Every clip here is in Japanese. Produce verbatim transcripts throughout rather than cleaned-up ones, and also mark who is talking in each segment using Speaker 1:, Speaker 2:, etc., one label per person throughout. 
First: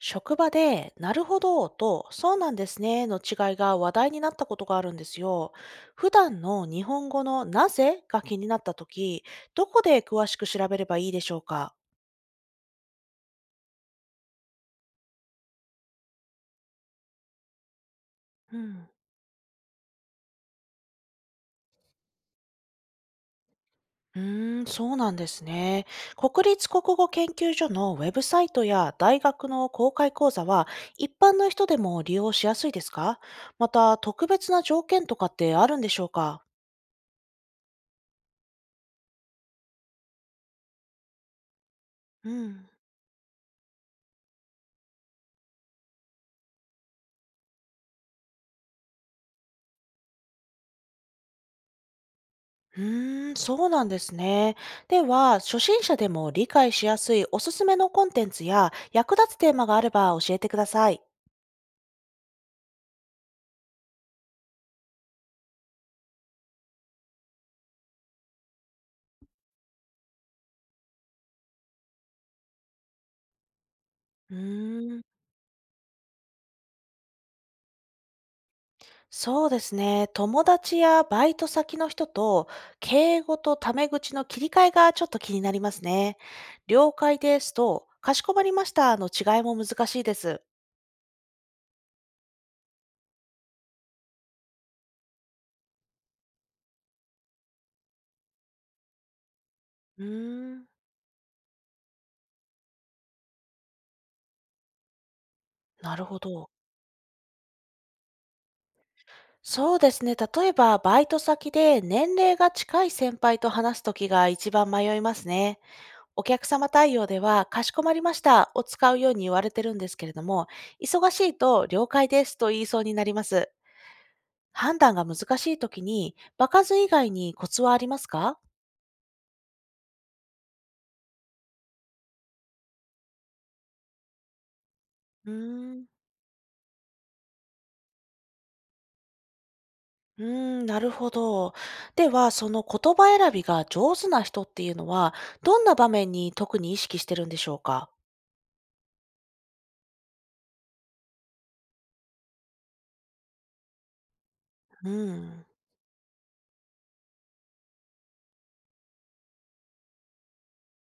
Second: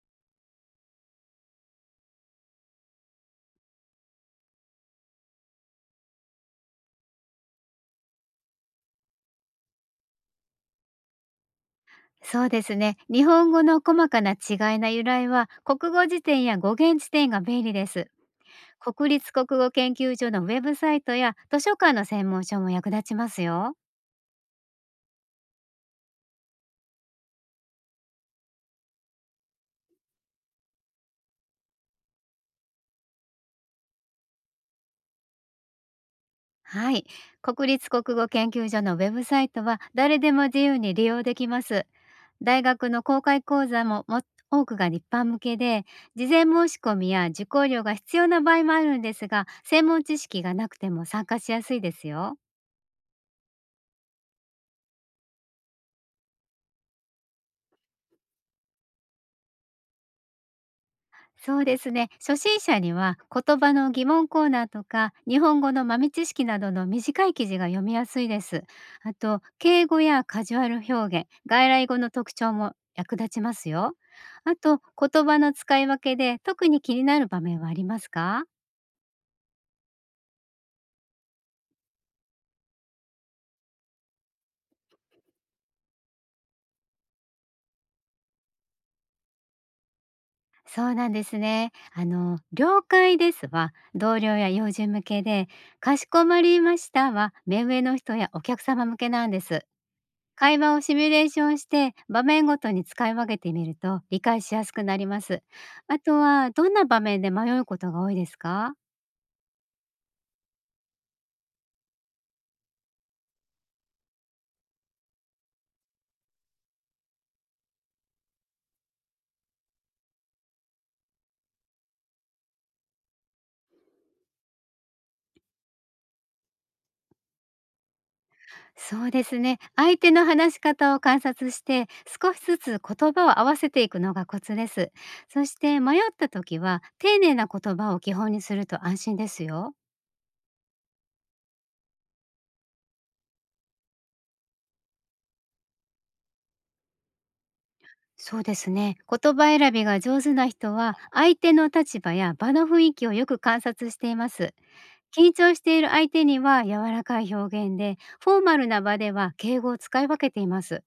Speaker 1: 職場で、なるほどと、そうなんですねの違いが話題になったことがあるんですよ。普段の日本語のなぜが気になったとき、どこで詳しく調べればいいでしょうか？
Speaker 2: そうですね。日本語の細かな違いな由来は、国語辞典や語源辞典が便利です。
Speaker 1: うん。
Speaker 2: 国立国語研究所のウェブサイトや図書館の専門書も役立ちますよ。
Speaker 1: うーん、そうなんですね。国立国語研究所のウェブサイトや大学の公開講座は、一般の人でも利用しやすいですか？また、特別な条件とかってあるんでしょうか？
Speaker 2: はい。国立国語研究所のウェブサイトは、誰でも自由に利用できます。
Speaker 1: う
Speaker 2: 大
Speaker 1: ん。
Speaker 2: 学の公開講座もも多くが一般向けで、事前申し込みや受講料が必要な場合もあるんですが、専門知識がなくても参加しやすいですよ。
Speaker 1: うーん、そうなんですね。では、初心者でも理解しやすいおすすめのコンテンツや役立つテーマがあれば教えてください。
Speaker 2: そうですね。初心者には言葉の疑問コーナーとか日本語の豆知識などの短い記事が読みやすいです。あと敬語やカジュアル表現、外来語の特徴も役立ちますよ。
Speaker 1: う
Speaker 2: あと
Speaker 1: ーん。
Speaker 2: 言葉の使い分けで特に気になる場面はありますか？
Speaker 1: そうですね。友達やバイト先の人と敬語とタメ口の切り替えがちょっと気になりますね。了解ですと、かしこまりましたの違いも難しいです。
Speaker 2: そうなんですね。あの、了解ですは同僚や友人向けで、かしこまりましたは目上の人やお客様向けなんです。
Speaker 1: うー
Speaker 2: 会
Speaker 1: ん、
Speaker 2: 話をシミュレーションして場面ごとに使い分けてみると理解しやすくなります。
Speaker 1: な
Speaker 2: あ
Speaker 1: る
Speaker 2: と
Speaker 1: ほど。
Speaker 2: はどんな場面で迷うことが多いですか？
Speaker 1: そうですね。例えば、バイト先で年齢が近い先輩と話すときが一番迷いますね。お客様対応では、かしこまりましたを使うように言われてるんですけれども、忙しいと了解ですと言いそうになります。判断が難しい時に、場数以外にコツはありますか？
Speaker 2: そうですね。相手の話し方を観察して少しずつ言葉を合わせていくのがコツです。
Speaker 1: うー
Speaker 2: そして
Speaker 1: ん、
Speaker 2: 迷った時は丁寧な言葉を基本にすると安心ですよ。
Speaker 1: うーん、なるほど。では、その言葉選びが上手な人っていうのは、どんな場面に特に意識してるんでしょうか？
Speaker 2: そうですね。言葉選びが上手な人は相手の立場や場の雰囲気をよく観察しています。
Speaker 1: う
Speaker 2: 緊
Speaker 1: ん。
Speaker 2: 張している相手には柔らかい表現で、フォーマルな場では敬語を使い分けています。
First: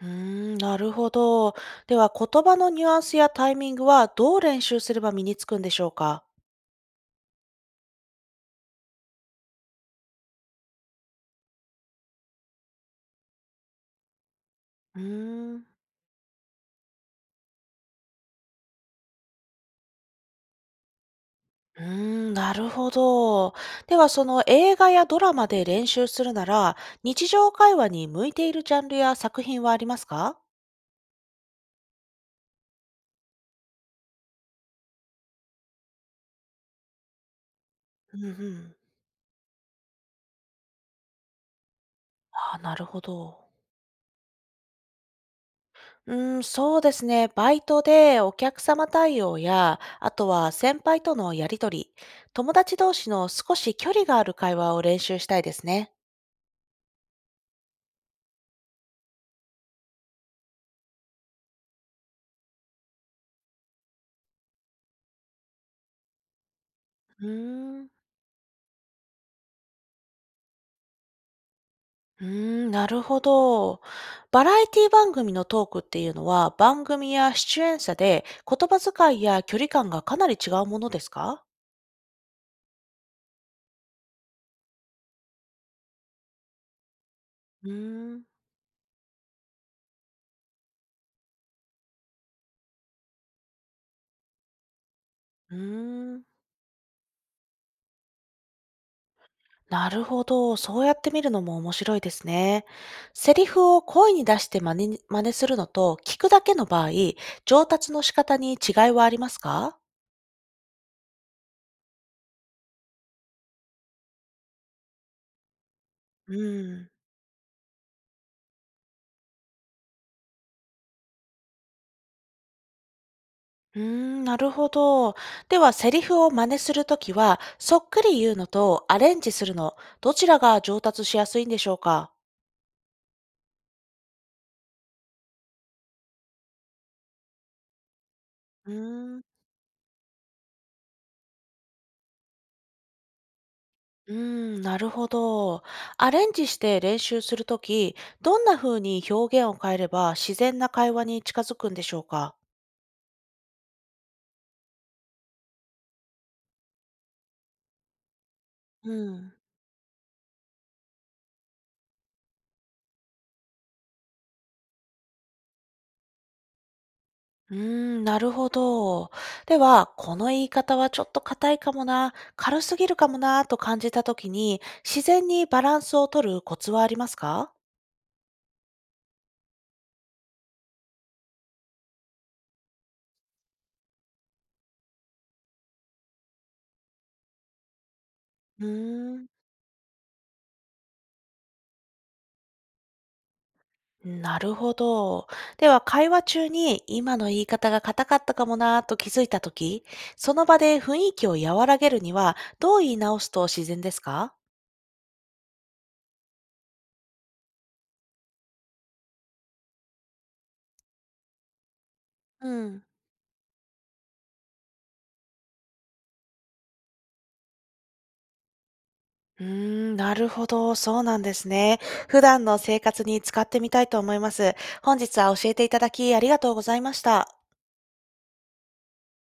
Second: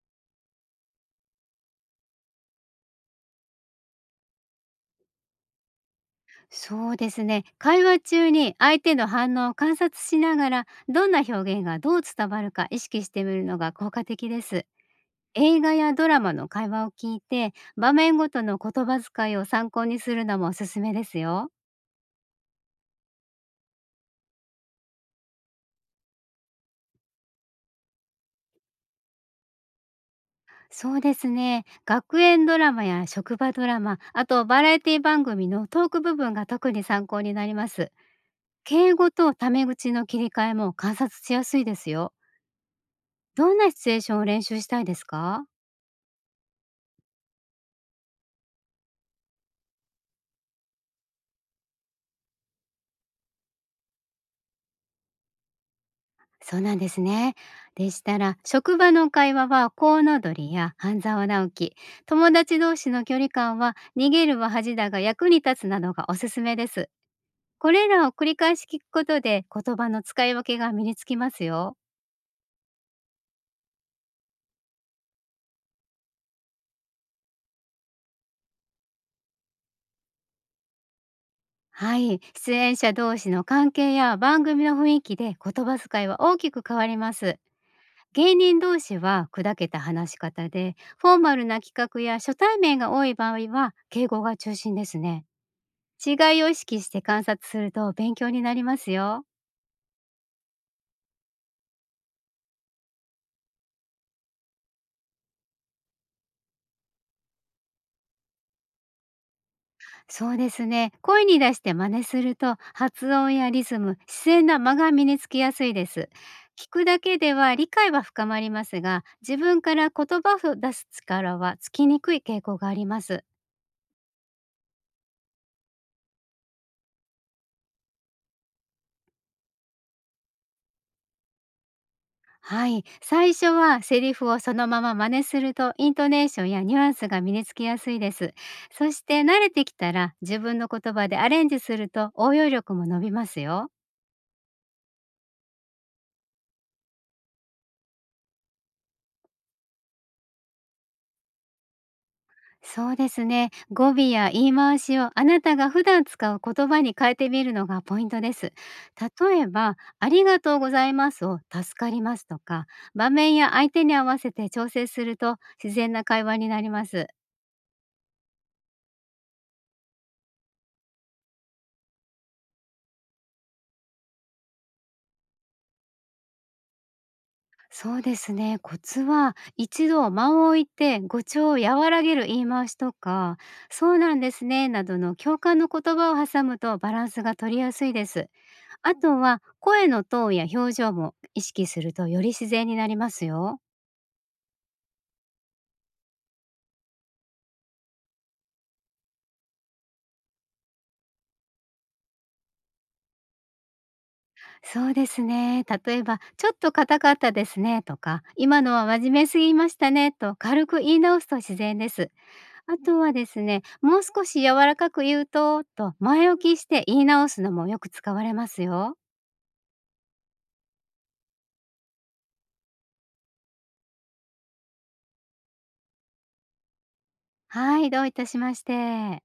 Speaker 1: うーん、なるほど。では、言葉のニュアンスやタイミングはどう練習すれば身につくんでしょうか？
Speaker 2: そうですね。会話中に相手の反応を観察しながら、どんな表現がどう伝わるか意識してみるのが効果的です。
Speaker 1: うー
Speaker 2: 映
Speaker 1: ん。
Speaker 2: 画やドラマの会話を聞いて、場面ごとの言葉遣いを参考にするのもおすすめですよ。
Speaker 1: うーん、なるほど。では、その映画やドラマで練習するなら、日常会話に向いているジャンルや作品はありますか？
Speaker 2: そうですね。学園ドラマや職場ドラマ、あとバラエティ番組のトーク部分が特に参考になります。
Speaker 1: うんうん。
Speaker 2: 敬語とタメ口の切り替えも観察しやすいですよ。
Speaker 1: あー、なるほど。
Speaker 2: どんなシチュエーションを練習したいですか？
Speaker 1: うーん、そうですね。バイトでお客様対応や、あとは先輩とのやりとり、友達同士の少し距離がある会話を練習したいですね。
Speaker 2: そうなんですね。でしたら、職場の会話はコウノドリや半沢直樹、友達同士の距離感は逃げるは恥だが役に立つなどがおすすめです。
Speaker 1: う
Speaker 2: こ
Speaker 1: ー
Speaker 2: れ
Speaker 1: ん。
Speaker 2: らを繰り返し聞くことで言葉の使い分けが身につきますよ。
Speaker 1: うーん、なるほど。バラエティ番組のトークっていうのは、番組や出演者で言葉遣いや距離感がかなり違うものですか？
Speaker 2: はい、出演者同士の関係や番組の雰囲気で言葉遣いは大きく変わります。
Speaker 1: うーん、
Speaker 2: 芸人同士は砕けた話し方で、フォーマルな企画や初対面が多い場合は敬語が中心ですね。
Speaker 1: うー
Speaker 2: 違
Speaker 1: ん、
Speaker 2: いを意識して観察すると勉強になりますよ。
Speaker 1: なるほど。そうやって見るのも面白いですね。セリフを声に出して真似に真似するのと聞くだけの場合、上達の仕方に違いはありますか？
Speaker 2: そうですね。声に出して真似すると発音やリズム、自然な間が身につきやすいです。
Speaker 1: う
Speaker 2: 聞く
Speaker 1: ん。
Speaker 2: だけでは理解は深まりますが、自分から言葉を出す力はつきにくい傾向があります。
Speaker 1: うーん、なるほど。では、セリフを真似するときは、そっくり言うのとアレンジするの、どちらが上達しやすいんでしょうか？
Speaker 2: はい、最初はセリフをそのまま真似するとイントネーションやニュアンスが身につきやすいです。
Speaker 1: う
Speaker 2: そし
Speaker 1: ーん、
Speaker 2: て慣れてきたら自分の言葉でアレンジすると応用力も伸びますよ。
Speaker 1: うーん、なるほど。アレンジして練習するとき、どんな風に表現を変えれば自然な会話に近づくんでしょうか？
Speaker 2: そうですね。語尾や言い回しをあなたが普段使う言葉に変えてみるのがポイントです。
Speaker 1: うん。
Speaker 2: 例えば、ありがとうございますを助かりますとか、場面や相手に合わせて調整すると自然な会話になります。
Speaker 1: うーん、なるほど。では、この言い方はちょっと硬いかもな、軽すぎるかもなと感じたときに、自然にバランスを取るコツはありますか？
Speaker 2: そうですね。コツは一度間を置いて語調を和らげる言い回しとか、そうなんですねなどの共感の言葉を挟むとバランスが取りやすいです。
Speaker 1: う
Speaker 2: あ
Speaker 1: ー
Speaker 2: と
Speaker 1: ん。
Speaker 2: は声のトーンや表情も意識するとより自然になりますよ。
Speaker 1: なるほど。では、会話中に今の言い方が硬かったかもなぁと気づいたとき、その場で雰囲気を和らげるには、どう言い直すと自然ですか？
Speaker 2: そうですね。例えば、ちょっと硬かったですねとか、今のは真面目すぎましたねと軽く言い直すと自然です。
Speaker 1: う
Speaker 2: あ
Speaker 1: ん。
Speaker 2: とはですね、もう少し柔らかく言うと、と前置きして言い直すのもよく使われますよ。
Speaker 1: うーん、なるほど。そうなんですね。普段の生活に使ってみたいと思います。本日は教えていただきありがとうございました。
Speaker 2: はい、どういたしまして。